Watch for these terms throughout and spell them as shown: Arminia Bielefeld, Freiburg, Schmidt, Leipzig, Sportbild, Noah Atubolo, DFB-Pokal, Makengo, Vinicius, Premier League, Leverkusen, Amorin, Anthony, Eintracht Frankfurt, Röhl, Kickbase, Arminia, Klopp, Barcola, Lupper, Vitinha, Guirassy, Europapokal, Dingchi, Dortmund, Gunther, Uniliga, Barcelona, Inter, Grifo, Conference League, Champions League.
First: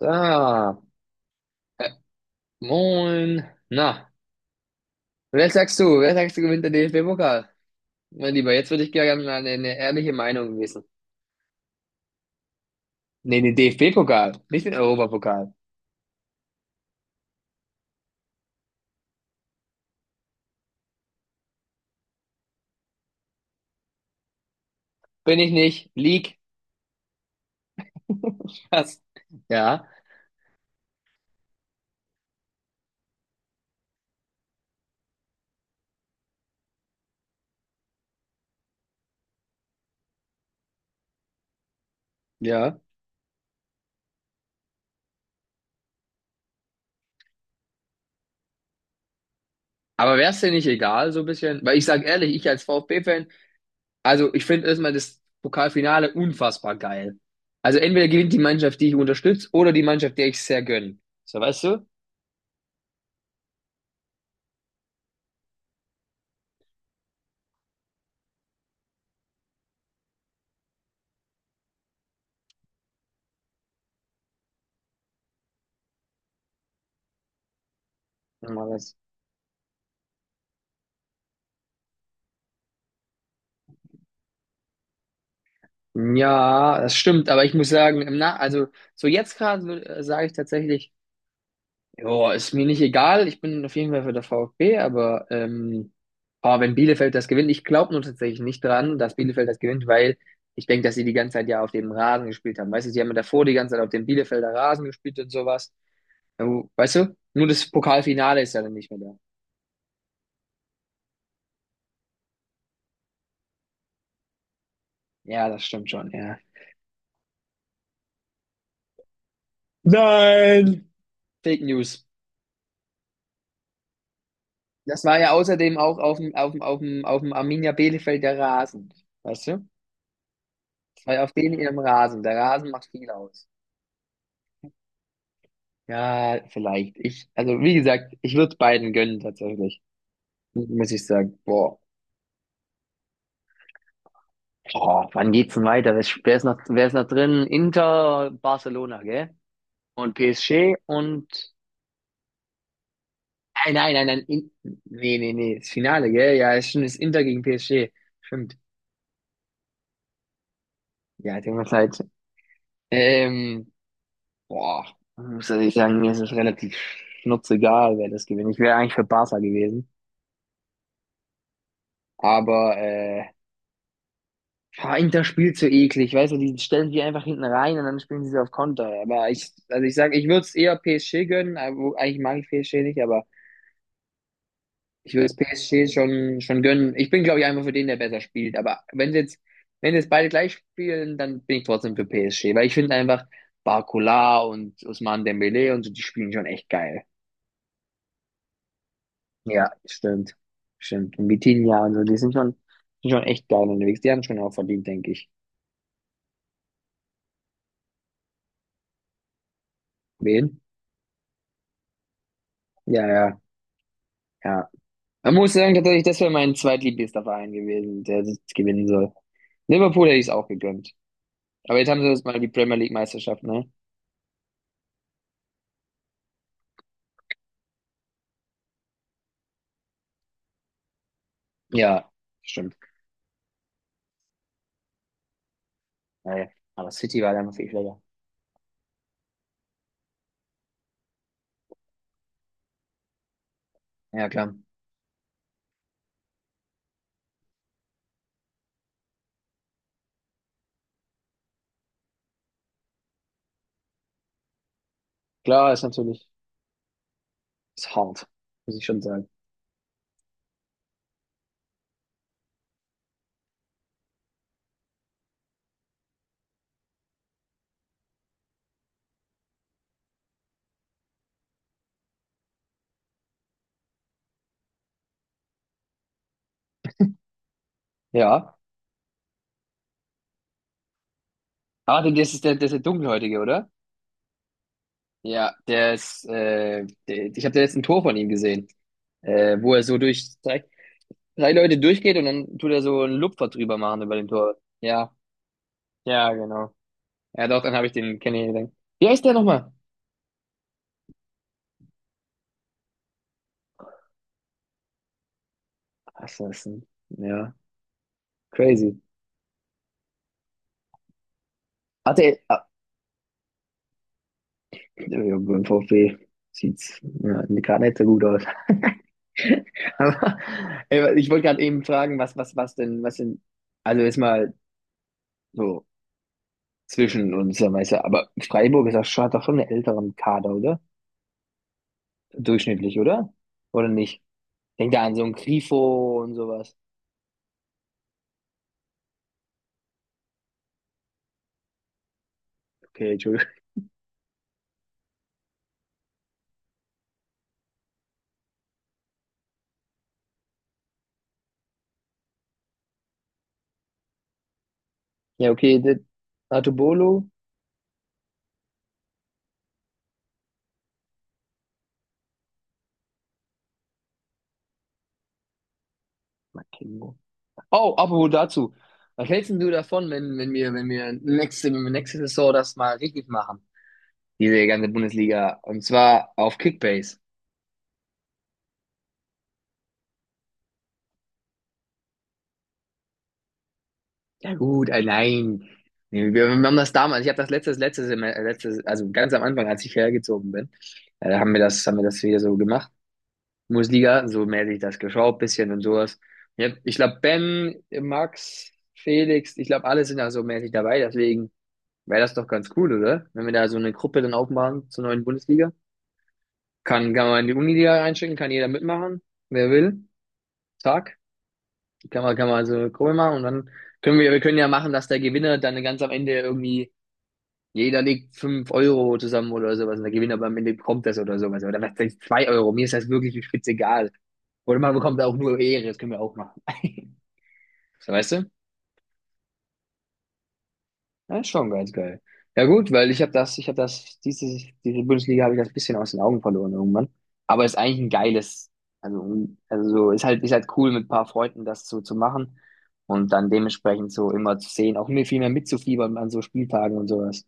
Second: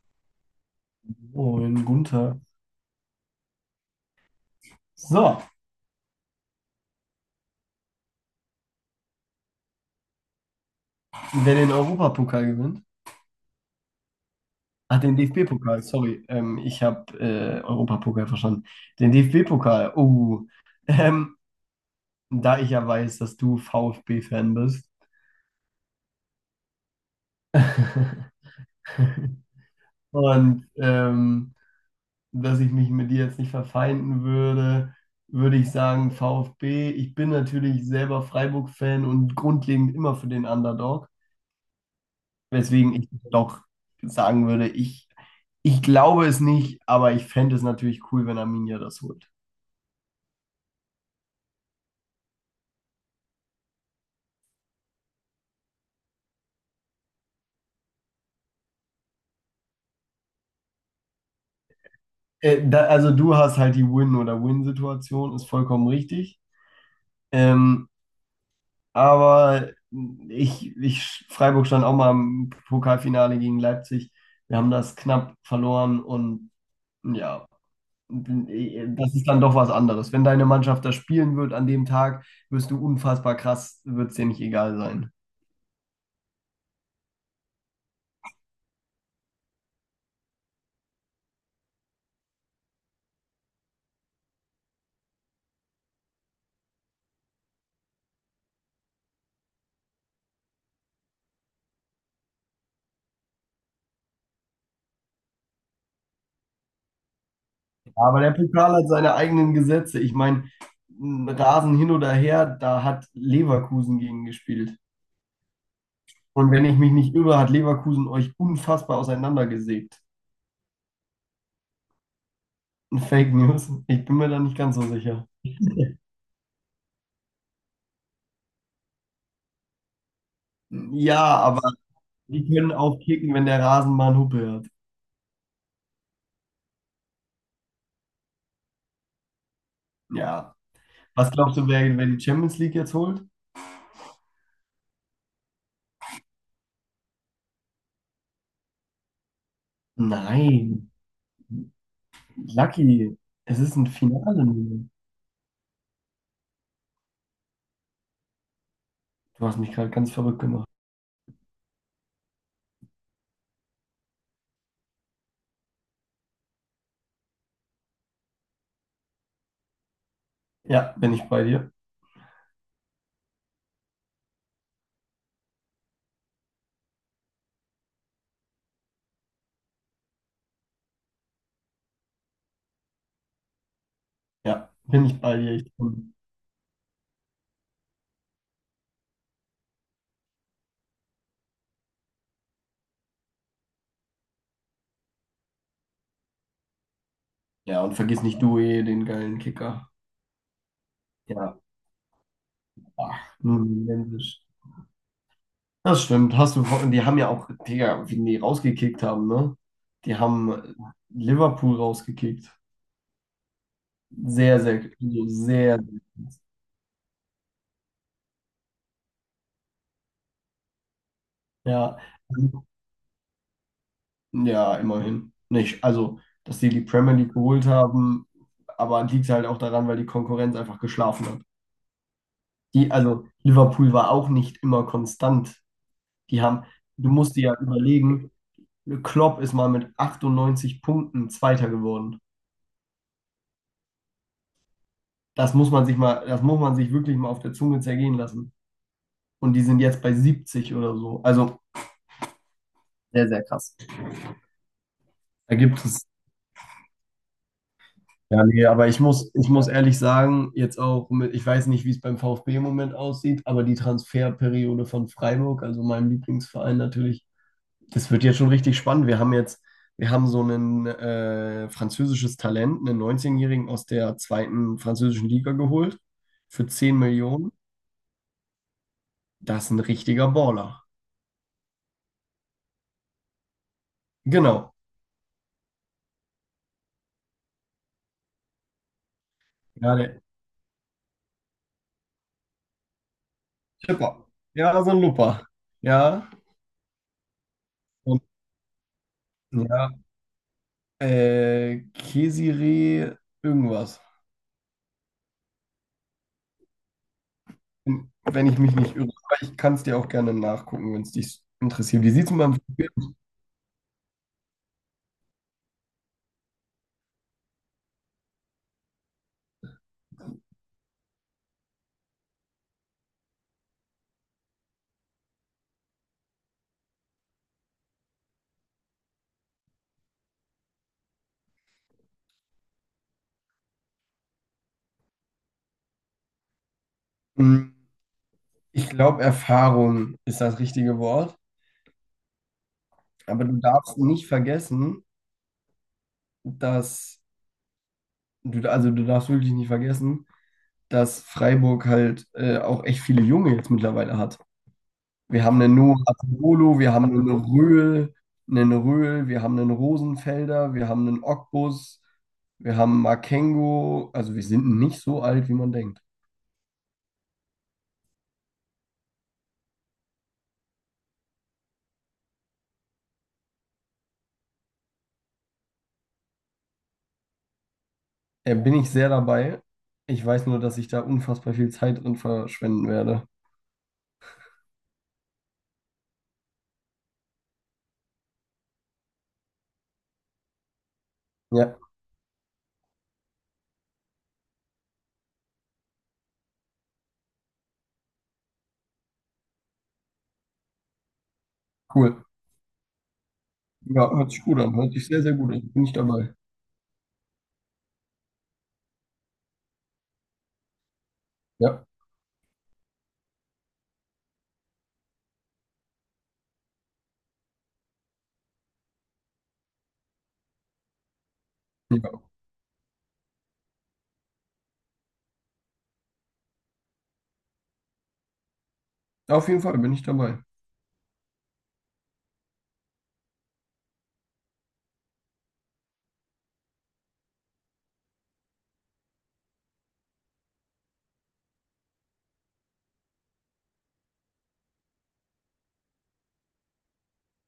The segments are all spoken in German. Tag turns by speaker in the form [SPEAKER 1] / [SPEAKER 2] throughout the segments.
[SPEAKER 1] Ah,
[SPEAKER 2] Moin, Gunther.
[SPEAKER 1] moin. Na,
[SPEAKER 2] So,
[SPEAKER 1] wer sagst du? Wer sagst du gewinnt den DFB-Pokal? Mein Lieber, jetzt würde ich gerne mal eine ehrliche Meinung wissen.
[SPEAKER 2] wer den Europapokal gewinnt,
[SPEAKER 1] Nee, den DFB-Pokal, nicht den
[SPEAKER 2] ach, den
[SPEAKER 1] Europapokal.
[SPEAKER 2] DFB-Pokal, sorry, ich habe Europapokal verstanden. Den DFB-Pokal, oh, ähm, da ich ja weiß, dass du VfB-Fan bist
[SPEAKER 1] Bin ich nicht. League. Was? Ja,
[SPEAKER 2] und dass ich mich mit dir jetzt nicht verfeinden würde, würde ich sagen VfB. Ich bin natürlich selber Freiburg-Fan und grundlegend immer für den Underdog.
[SPEAKER 1] ja.
[SPEAKER 2] Weswegen ich doch sagen würde, ich glaube es nicht, aber ich fände es natürlich cool, wenn Arminia das holt.
[SPEAKER 1] Aber wäre es dir nicht egal, so ein bisschen? Weil ich sag ehrlich, ich als VfB-Fan, also ich finde erstmal das Pokalfinale unfassbar geil. Also entweder gewinnt die Mannschaft, die ich unterstütze, oder die Mannschaft, der ich sehr gönne. So, weißt du?
[SPEAKER 2] Da, also du hast halt die Win- oder Win-Situation, ist vollkommen richtig. Ähm, aber Freiburg stand auch mal im Pokalfinale gegen Leipzig. Wir haben das knapp verloren und ja,
[SPEAKER 1] Ja,
[SPEAKER 2] das ist dann doch was anderes. Wenn deine Mannschaft das spielen wird an dem Tag, wirst du unfassbar krass, wird es dir nicht egal sein.
[SPEAKER 1] ja, das stimmt, aber ich muss sagen, im na also so jetzt gerade sage ich tatsächlich, ja, ist mir nicht egal, ich bin auf jeden Fall für der VfB, aber boah, wenn Bielefeld das gewinnt. Ich glaube nur tatsächlich nicht dran, dass Bielefeld das gewinnt, weil ich denke, dass sie die ganze Zeit ja auf dem Rasen gespielt haben. Weißt du, sie haben ja davor die ganze Zeit auf dem Bielefelder Rasen gespielt und sowas. Ja, weißt du? Nur das
[SPEAKER 2] Aber der
[SPEAKER 1] Pokalfinale ist ja dann
[SPEAKER 2] Pokal hat
[SPEAKER 1] nicht mehr
[SPEAKER 2] seine
[SPEAKER 1] da.
[SPEAKER 2] eigenen Gesetze. Ich meine, Rasen hin oder her, da hat Leverkusen gegen gespielt.
[SPEAKER 1] Ja, das stimmt schon, ja.
[SPEAKER 2] Und wenn ich mich nicht irre, hat Leverkusen euch unfassbar auseinandergesägt.
[SPEAKER 1] Nein! Fake News.
[SPEAKER 2] Fake News. Ich bin mir da nicht ganz so
[SPEAKER 1] Das war
[SPEAKER 2] sicher.
[SPEAKER 1] ja außerdem auch auf dem Arminia Bielefeld der Rasen. Weißt du? Das war ja auf
[SPEAKER 2] Ja,
[SPEAKER 1] denen
[SPEAKER 2] aber
[SPEAKER 1] ihrem Rasen. Der
[SPEAKER 2] die
[SPEAKER 1] Rasen
[SPEAKER 2] können
[SPEAKER 1] macht
[SPEAKER 2] auch
[SPEAKER 1] viel
[SPEAKER 2] kicken, wenn
[SPEAKER 1] aus.
[SPEAKER 2] der Rasen mal einen Huppe hat.
[SPEAKER 1] Ja, vielleicht. Ich, also wie gesagt, ich würde beiden gönnen tatsächlich.
[SPEAKER 2] Ja.
[SPEAKER 1] Muss ich
[SPEAKER 2] Was
[SPEAKER 1] sagen.
[SPEAKER 2] glaubst du,
[SPEAKER 1] Boah.
[SPEAKER 2] wer die Champions League jetzt holt?
[SPEAKER 1] Boah, wann geht's denn weiter? Wer ist noch drin? Inter, Barcelona, gell? Und PSG
[SPEAKER 2] Nein.
[SPEAKER 1] und
[SPEAKER 2] Lucky, es
[SPEAKER 1] nein,
[SPEAKER 2] ist ein
[SPEAKER 1] nein, nein, nein.
[SPEAKER 2] Finale.
[SPEAKER 1] Nee, nee, nee. Das Finale, gell? Ja, ist schon das Inter gegen PSG. Stimmt.
[SPEAKER 2] Du hast mich gerade ganz verrückt gemacht.
[SPEAKER 1] Ja, tut mir leid. Ähm, Boah, ich muss ich sagen, mir ist es relativ schnurzegal, wer das gewinnt. Ich wäre eigentlich für Barca gewesen.
[SPEAKER 2] Ja, bin ich bei dir.
[SPEAKER 1] Aber boah, Inter spielt so eklig, weißt du, die stellen die einfach hinten rein und dann spielen sie so auf Konter. Aber ich, also ich sag ich würde es eher PSG gönnen, aber eigentlich mag ich PSG nicht, aber
[SPEAKER 2] Ja, bin
[SPEAKER 1] ich
[SPEAKER 2] ich
[SPEAKER 1] würde es
[SPEAKER 2] bei dir.
[SPEAKER 1] PSG schon gönnen. Ich bin, glaube ich, einfach für den, der besser spielt. Aber wenn sie jetzt, wenn jetzt beide gleich spielen, dann bin ich trotzdem für PSG, weil ich finde einfach Barcola und Ousmane Dembélé und so, die spielen schon echt geil.
[SPEAKER 2] Ja, und vergiss nicht Due, den geilen
[SPEAKER 1] Ja,
[SPEAKER 2] Kicker.
[SPEAKER 1] stimmt. Stimmt. Und
[SPEAKER 2] Ja,
[SPEAKER 1] Vitinha und so, die sind schon
[SPEAKER 2] ach,
[SPEAKER 1] echt
[SPEAKER 2] nun,
[SPEAKER 1] geil unterwegs. Die haben schon
[SPEAKER 2] Mensch.
[SPEAKER 1] auch verdient, denke ich.
[SPEAKER 2] Das stimmt. Hast du, die haben ja auch, Digga, wie die rausgekickt haben, ne? Die haben
[SPEAKER 1] Wen?
[SPEAKER 2] Liverpool rausgekickt.
[SPEAKER 1] Ja, ja,
[SPEAKER 2] Sehr,
[SPEAKER 1] ja.
[SPEAKER 2] sehr, also
[SPEAKER 1] Man muss sagen,
[SPEAKER 2] sehr,
[SPEAKER 1] tatsächlich, das wäre mein zweitliebster Verein gewesen, der das gewinnen soll. Liverpool hätte ich es auch gegönnt. Aber jetzt
[SPEAKER 2] ja.
[SPEAKER 1] haben sie jetzt mal die Premier League Meisterschaft, ne?
[SPEAKER 2] Ja, immerhin. Nicht, also, dass die die Premier League geholt haben, aber liegt halt auch daran, weil die Konkurrenz einfach geschlafen hat.
[SPEAKER 1] Ja, stimmt.
[SPEAKER 2] Die, also, Liverpool war auch nicht immer konstant. Die
[SPEAKER 1] Naja,
[SPEAKER 2] haben,
[SPEAKER 1] aber
[SPEAKER 2] du
[SPEAKER 1] City war
[SPEAKER 2] musst
[SPEAKER 1] da
[SPEAKER 2] dir
[SPEAKER 1] einfach
[SPEAKER 2] ja
[SPEAKER 1] viel schlechter.
[SPEAKER 2] überlegen, Klopp ist mal mit 98 Punkten Zweiter geworden.
[SPEAKER 1] Ja, klar.
[SPEAKER 2] Das muss man sich mal, das muss man sich wirklich mal auf der Zunge zergehen lassen. Und die sind jetzt bei 70 oder so. Also sehr, sehr krass. Da
[SPEAKER 1] Klar, ist
[SPEAKER 2] gibt es.
[SPEAKER 1] natürlich, ist hart,
[SPEAKER 2] Ja, nee,
[SPEAKER 1] muss ich
[SPEAKER 2] aber ich
[SPEAKER 1] schon sagen.
[SPEAKER 2] muss, ich muss ehrlich sagen, jetzt auch mit, ich weiß nicht, wie es beim VfB im Moment aussieht, aber die Transferperiode von Freiburg, also meinem Lieblingsverein natürlich. Das wird jetzt schon richtig spannend. Wir haben jetzt, wir haben so ein französisches Talent, einen 19-Jährigen aus der zweiten französischen Liga geholt für 10 Millionen.
[SPEAKER 1] Ja.
[SPEAKER 2] Das ist ein richtiger Baller.
[SPEAKER 1] Ah, das ist der Dunkelhäutige, oder?
[SPEAKER 2] Genau.
[SPEAKER 1] Ja, der ist, der, ich habe da jetzt ein Tor von ihm gesehen. Wo er
[SPEAKER 2] Ja,
[SPEAKER 1] so
[SPEAKER 2] der
[SPEAKER 1] durch drei Leute durchgeht und dann tut er so einen Lupfer drüber machen über
[SPEAKER 2] Chipper.
[SPEAKER 1] den Torwart.
[SPEAKER 2] Ja, so ein
[SPEAKER 1] Ja,
[SPEAKER 2] Lupper. Ja.
[SPEAKER 1] ja, genau. Ja, doch, dann habe ich den
[SPEAKER 2] Und,
[SPEAKER 1] kennengelernt. Wie heißt der nochmal?
[SPEAKER 2] ja. Kesire irgendwas.
[SPEAKER 1] Assassin. Ja,
[SPEAKER 2] Wenn ich mich
[SPEAKER 1] crazy.
[SPEAKER 2] nicht irre. Aber ich kann es dir auch gerne nachgucken, wenn es dich interessiert. Wie sieht es
[SPEAKER 1] Hatte,
[SPEAKER 2] beim.
[SPEAKER 1] ah, ja, beim VfB sieht's ja, gerade nicht so gut aus. Aber ich wollte gerade eben fragen, was denn, also ist mal so zwischen uns, ja, weißt du, aber Freiburg ist auch schon, hat doch schon einen älteren Kader, oder? Durchschnittlich, oder? Oder nicht? Denk da an so ein Grifo und sowas.
[SPEAKER 2] Hm, Ich glaube, Erfahrung ist das richtige Wort.
[SPEAKER 1] Okay,
[SPEAKER 2] Aber
[SPEAKER 1] Entschuldigung.
[SPEAKER 2] du darfst nicht vergessen, dass du, also du darfst wirklich nicht vergessen, dass Freiburg halt auch echt viele Junge jetzt mittlerweile hat. Wir
[SPEAKER 1] Ja,
[SPEAKER 2] haben einen
[SPEAKER 1] okay, das
[SPEAKER 2] Noah Atubolo, wir haben
[SPEAKER 1] Artobolo.
[SPEAKER 2] einen Röhl, wir haben einen Rosenfelder, wir haben einen Ogbus, wir haben Makengo. Also wir sind nicht so alt, wie man denkt.
[SPEAKER 1] Makemo. Oh, apropos dazu. Was hältst denn du davon, wenn wir nächste Saison das mal richtig machen? Diese ganze Bundesliga. Und zwar auf Kickbase.
[SPEAKER 2] Bin ich sehr dabei. Ich weiß nur, dass ich da unfassbar viel Zeit drin verschwenden werde.
[SPEAKER 1] Ja gut, nein. Nee, wir haben das damals, ich habe das letztes, also ganz am Anfang, als ich hergezogen bin, haben wir
[SPEAKER 2] Ja,
[SPEAKER 1] das, haben wir das wieder so gemacht. Bundesliga, so mäßig das geschaut, bisschen und sowas. Ich glaube, Ben, Max, Felix, ich glaube, alle sind da so mäßig dabei, deswegen wäre
[SPEAKER 2] cool.
[SPEAKER 1] das doch ganz cool, oder? Wenn wir da so eine
[SPEAKER 2] Ja,
[SPEAKER 1] Gruppe
[SPEAKER 2] hört
[SPEAKER 1] dann
[SPEAKER 2] sich gut an.
[SPEAKER 1] aufmachen
[SPEAKER 2] Hört
[SPEAKER 1] zur
[SPEAKER 2] sich sehr,
[SPEAKER 1] neuen
[SPEAKER 2] sehr gut an.
[SPEAKER 1] Bundesliga.
[SPEAKER 2] Bin ich dabei.
[SPEAKER 1] Kann man in die Uniliga einschicken, kann jeder mitmachen, wer will. Zack.
[SPEAKER 2] Ja.
[SPEAKER 1] Kann man so eine Gruppe machen und dann wir können ja machen, dass der Gewinner dann ganz am Ende irgendwie. Jeder legt 5 € zusammen oder sowas und der Gewinner am Ende bekommt das oder sowas. Oder was heißt 2 Euro? Mir ist das wirklich spitzegal. Oder man bekommt auch nur Ehre, das können wir auch machen. So, weißt du?
[SPEAKER 2] Auf jeden Fall bin ich dabei.
[SPEAKER 1] Das ist schon ganz geil. Ja gut, weil ich habe das, diese Bundesliga habe ich das ein bisschen aus den Augen verloren irgendwann. Aber ist eigentlich ein geiles, also, also so, ist halt cool mit ein paar Freunden das so zu machen und dann dementsprechend so immer zu sehen, auch mir viel mehr mitzufiebern an so Spieltagen und sowas.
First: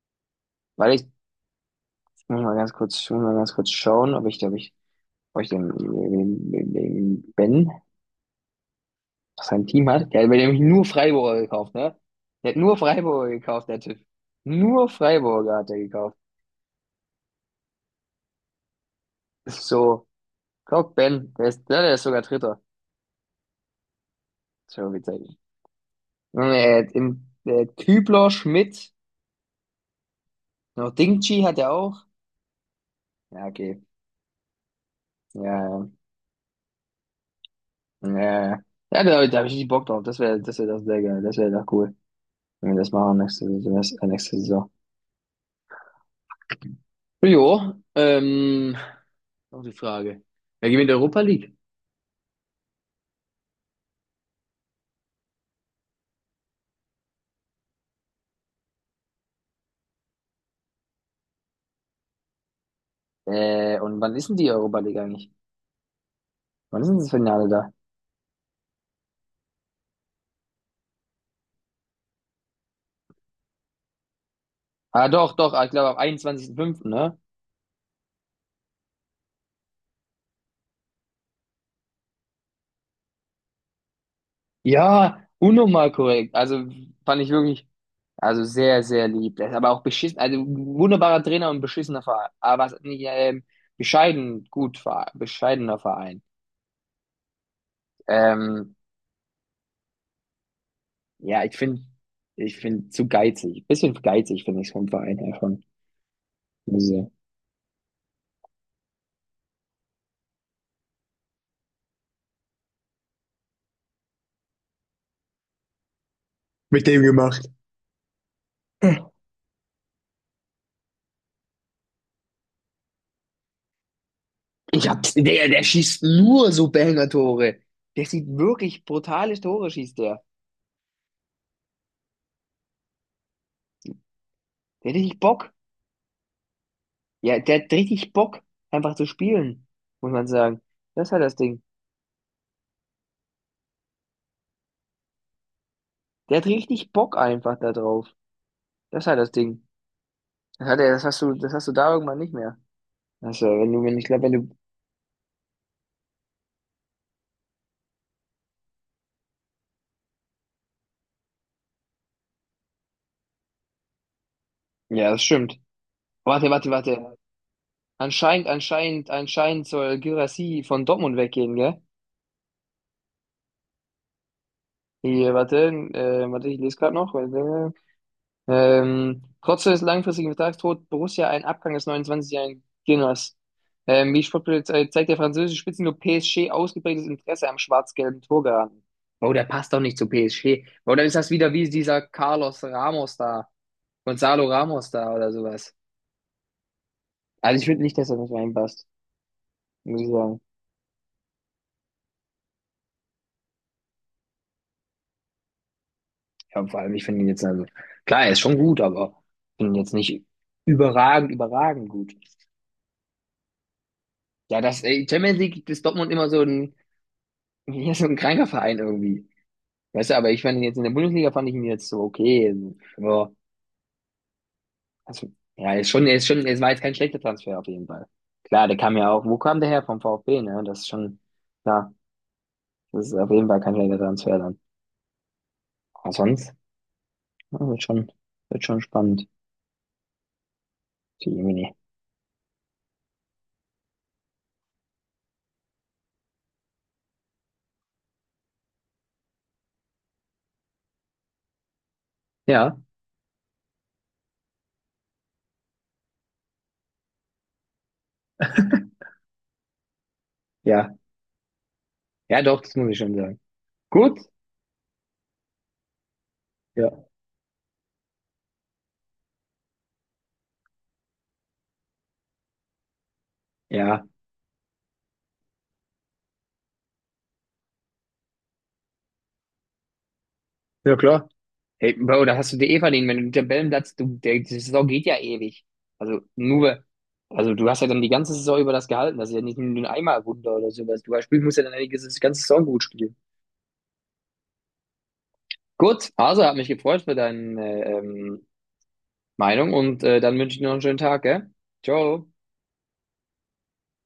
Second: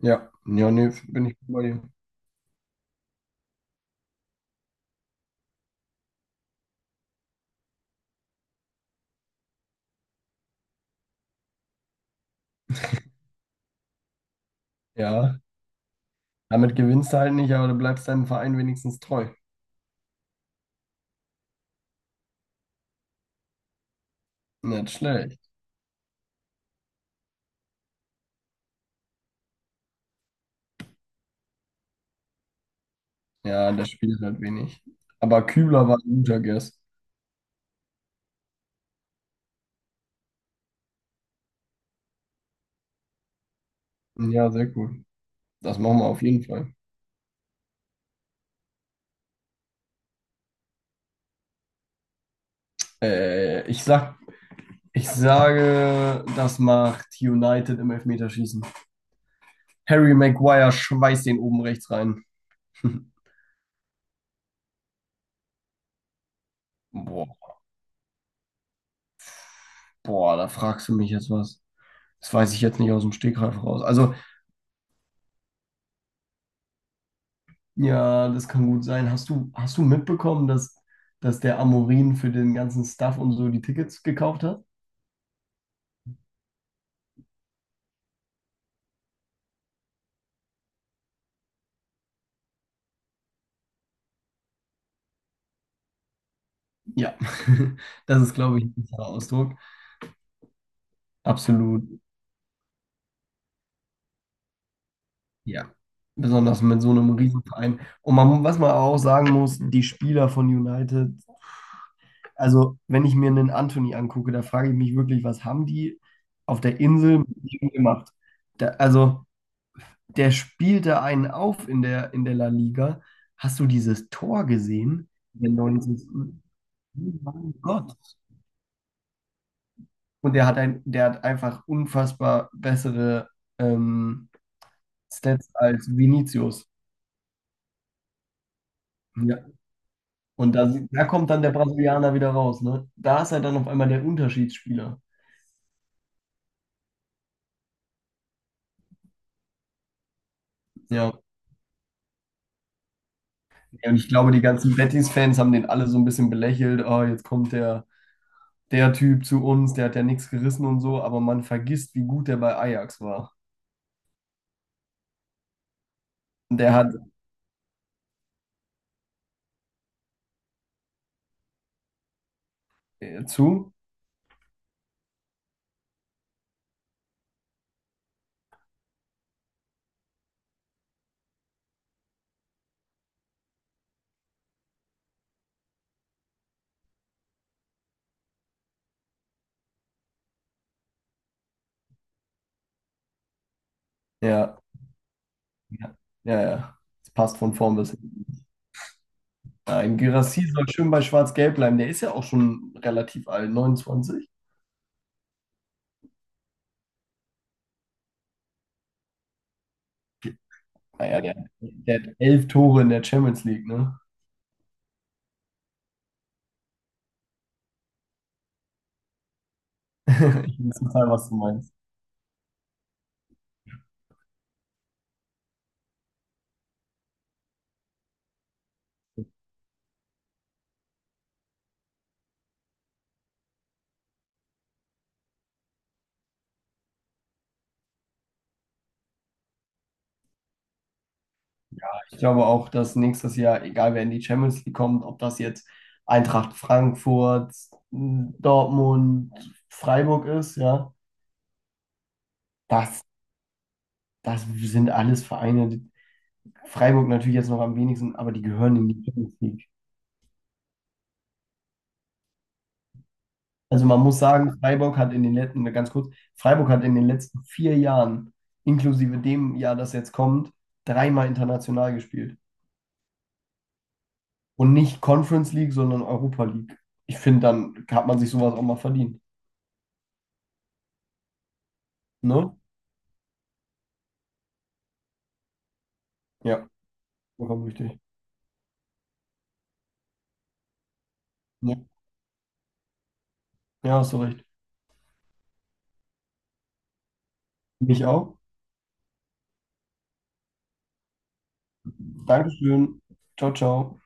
[SPEAKER 2] Ja, ja, nee,
[SPEAKER 1] Weil ich,
[SPEAKER 2] bin ich bei dir.
[SPEAKER 1] ich muss mal ganz kurz, ich muss mal ganz kurz schauen, ob ich, hab ich den Ben, was sein Team hat, der hat mir nämlich nur Freiburger gekauft, ne? Der hat nur Freiburger gekauft, der Typ. Nur
[SPEAKER 2] Ja,
[SPEAKER 1] Freiburger hat er gekauft.
[SPEAKER 2] damit gewinnst du halt nicht, aber du bleibst deinem Verein wenigstens treu.
[SPEAKER 1] Das ist so, guck, Ben, der ist sogar Dritter.
[SPEAKER 2] Nicht
[SPEAKER 1] So witzig.
[SPEAKER 2] schlecht.
[SPEAKER 1] Und er hat im, der hat Kübler, Schmidt, noch Dingchi hat er auch. Ja,
[SPEAKER 2] Ja,
[SPEAKER 1] okay.
[SPEAKER 2] das spielt halt wenig. Aber
[SPEAKER 1] Ja,
[SPEAKER 2] Kübler war ein guter Guess.
[SPEAKER 1] ja, ja, ja. Ja, da habe ich nicht Bock drauf. Das wäre das sehr geil. Das wäre doch cool, wenn wir das machen nächste, nächste
[SPEAKER 2] Ja, sehr
[SPEAKER 1] Saison.
[SPEAKER 2] cool. Das machen wir auf jeden Fall.
[SPEAKER 1] Jo, noch die Frage. Wer gewinnt die Europa League?
[SPEAKER 2] Äh, ich sag, ich sage, das macht United im Elfmeterschießen. Harry Maguire schweißt den oben rechts rein.
[SPEAKER 1] Und wann ist denn die Europa League eigentlich? Wann ist denn das Finale
[SPEAKER 2] Boah,
[SPEAKER 1] da?
[SPEAKER 2] boah, da fragst du mich jetzt was. Das weiß ich jetzt nicht aus dem Stegreif raus. Also
[SPEAKER 1] Ah, doch, doch, ich glaube am 21.05., ne?
[SPEAKER 2] ja, das kann gut sein. Hast du mitbekommen, dass der Amorin für den ganzen Stuff und so die Tickets gekauft hat?
[SPEAKER 1] Ja, unnormal korrekt. Also fand ich wirklich, also sehr, sehr lieb. Das ist aber auch beschissen, also wunderbarer Trainer und beschissener Verein. Aber was nicht, bescheiden, gut, bescheidener Verein.
[SPEAKER 2] Ja, das ist, glaube ich, ein
[SPEAKER 1] Ähm,
[SPEAKER 2] besserer Ausdruck.
[SPEAKER 1] ja, ich finde,
[SPEAKER 2] Absolut,
[SPEAKER 1] ich finde zu geizig. Bisschen geizig finde ich vom Verein her schon.
[SPEAKER 2] ja. Besonders mit
[SPEAKER 1] Muss ich
[SPEAKER 2] so einem
[SPEAKER 1] sagen.
[SPEAKER 2] Riesenverein. Und man, was man auch sagen muss, die Spieler von United, also wenn ich mir einen Anthony angucke, da frage ich mich wirklich, was haben die auf der
[SPEAKER 1] Mit dem
[SPEAKER 2] Insel mit
[SPEAKER 1] gemacht.
[SPEAKER 2] ihm gemacht? Da, also der spielt da einen auf in der La Liga. Hast du dieses Tor
[SPEAKER 1] Ich hab,
[SPEAKER 2] gesehen? In
[SPEAKER 1] der,
[SPEAKER 2] der
[SPEAKER 1] der schießt
[SPEAKER 2] 90.
[SPEAKER 1] nur so
[SPEAKER 2] Oh mein
[SPEAKER 1] Banger-Tore.
[SPEAKER 2] Gott.
[SPEAKER 1] Der sieht wirklich brutale Tore, schießt der.
[SPEAKER 2] Und der hat einfach unfassbar bessere ähm,
[SPEAKER 1] Der hat richtig Bock.
[SPEAKER 2] Stats als Vinicius.
[SPEAKER 1] Ja, der hat richtig Bock, einfach zu
[SPEAKER 2] Ja.
[SPEAKER 1] spielen, muss man
[SPEAKER 2] Und
[SPEAKER 1] sagen.
[SPEAKER 2] da, da
[SPEAKER 1] Das ist halt
[SPEAKER 2] kommt
[SPEAKER 1] das
[SPEAKER 2] dann der
[SPEAKER 1] Ding.
[SPEAKER 2] Brasilianer wieder raus, ne? Da ist er dann auf einmal der Unterschiedsspieler.
[SPEAKER 1] Der hat richtig Bock einfach da drauf. Das ist halt das Ding. Das hat er, das
[SPEAKER 2] Ja.
[SPEAKER 1] hast du, das hast du da irgendwann nicht mehr. Also, wenn du,
[SPEAKER 2] Ja, und
[SPEAKER 1] wenn, ich
[SPEAKER 2] ich
[SPEAKER 1] glaube,
[SPEAKER 2] glaube,
[SPEAKER 1] wenn
[SPEAKER 2] die
[SPEAKER 1] du,
[SPEAKER 2] ganzen Betis-Fans haben den alle so ein bisschen belächelt. Oh, jetzt kommt der Typ zu uns, der hat ja nichts gerissen und so, aber man vergisst, wie gut der bei Ajax war.
[SPEAKER 1] ja, das stimmt. Warte, warte,
[SPEAKER 2] Der hat.
[SPEAKER 1] warte. Anscheinend soll Guirassy von Dortmund weggehen, gell?
[SPEAKER 2] Zu?
[SPEAKER 1] Hier, warte, warte, ich lese gerade noch. Warte. Trotz des langfristigen Vertragstod Borussia einen Abgang des 29-jährigen Gunners. Wie Sportbild zeigt der französische Spitzenklub PSG ausgeprägtes Interesse am schwarz-gelben Torgarten. Oh, der passt doch nicht zu PSG. Oder ist das wieder wie dieser Carlos Ramos da, Gonzalo
[SPEAKER 2] Ja,
[SPEAKER 1] Ramos da oder sowas?
[SPEAKER 2] ja, ja, ja. Das passt von
[SPEAKER 1] Also ich
[SPEAKER 2] vorn
[SPEAKER 1] finde
[SPEAKER 2] bis
[SPEAKER 1] nicht, dass er
[SPEAKER 2] hinten.
[SPEAKER 1] nicht reinpasst,
[SPEAKER 2] Nein,
[SPEAKER 1] muss ich sagen.
[SPEAKER 2] Guirassy soll schön bei Schwarz-Gelb bleiben. Der ist ja auch schon relativ alt, 29.
[SPEAKER 1] Ja, vor allem, ich finde ihn jetzt, also, klar, er ist schon gut, aber ich finde ihn jetzt nicht
[SPEAKER 2] Naja,
[SPEAKER 1] überragend,
[SPEAKER 2] der,
[SPEAKER 1] überragend
[SPEAKER 2] der
[SPEAKER 1] gut.
[SPEAKER 2] hat 11 Tore in der Champions League, ne?
[SPEAKER 1] Ja, das Champions League ist Dortmund immer so ein, ja, so ein kranker Verein irgendwie. Weißt du, aber ich fand
[SPEAKER 2] Ich
[SPEAKER 1] ihn jetzt
[SPEAKER 2] weiß
[SPEAKER 1] in der
[SPEAKER 2] total, was
[SPEAKER 1] Bundesliga,
[SPEAKER 2] du
[SPEAKER 1] fand ich ihn
[SPEAKER 2] meinst.
[SPEAKER 1] jetzt so okay. Ja, also, ja, es war jetzt kein schlechter Transfer auf jeden Fall. Klar, der kam ja auch, wo kam der her? Vom VfB, ne? Das ist schon, ja, das ist auf jeden Fall kein schlechter Transfer dann. Aber sonst, ja, wird schon spannend. Die Jemine.
[SPEAKER 2] Ich glaube auch, dass nächstes Jahr, egal wer in die Champions League kommt, ob das jetzt Eintracht Frankfurt, Dortmund, Freiburg ist, ja,
[SPEAKER 1] Ja,
[SPEAKER 2] das, das sind alles Vereine. Freiburg natürlich jetzt noch am wenigsten, aber die gehören in die Champions League.
[SPEAKER 1] ja, ja, doch, das muss ich schon sagen.
[SPEAKER 2] Also man
[SPEAKER 1] Gut,
[SPEAKER 2] muss sagen, Freiburg hat in den letzten, ganz kurz, Freiburg hat in den
[SPEAKER 1] ja,
[SPEAKER 2] letzten 4 Jahren, inklusive dem Jahr, das jetzt kommt, dreimal international gespielt.
[SPEAKER 1] ja,
[SPEAKER 2] Und nicht Conference League, sondern Europa League. Ich finde, dann hat man sich sowas auch mal verdient.
[SPEAKER 1] ja, klar. Hey, Bro,
[SPEAKER 2] Ne?
[SPEAKER 1] da hast du dir eh verdient. Wenn du den Tabellenplatz, du, der, die Saison geht ja ewig. Also
[SPEAKER 2] Ja,
[SPEAKER 1] nur, also
[SPEAKER 2] vollkommen
[SPEAKER 1] du hast ja
[SPEAKER 2] richtig.
[SPEAKER 1] dann die ganze Saison über das gehalten. Das ist ja nicht nur ein Einmalwunder oder sowas. Du spielst, musst ja dann
[SPEAKER 2] Ja,
[SPEAKER 1] eigentlich die ganze Saison gut spielen.
[SPEAKER 2] ja, hast du recht.
[SPEAKER 1] Gut, also hat mich gefreut für deine
[SPEAKER 2] Mich auch.
[SPEAKER 1] Meinung und dann wünsche ich dir noch einen schönen Tag, gell? Ciao.
[SPEAKER 2] Dankeschön. Ciao, ciao.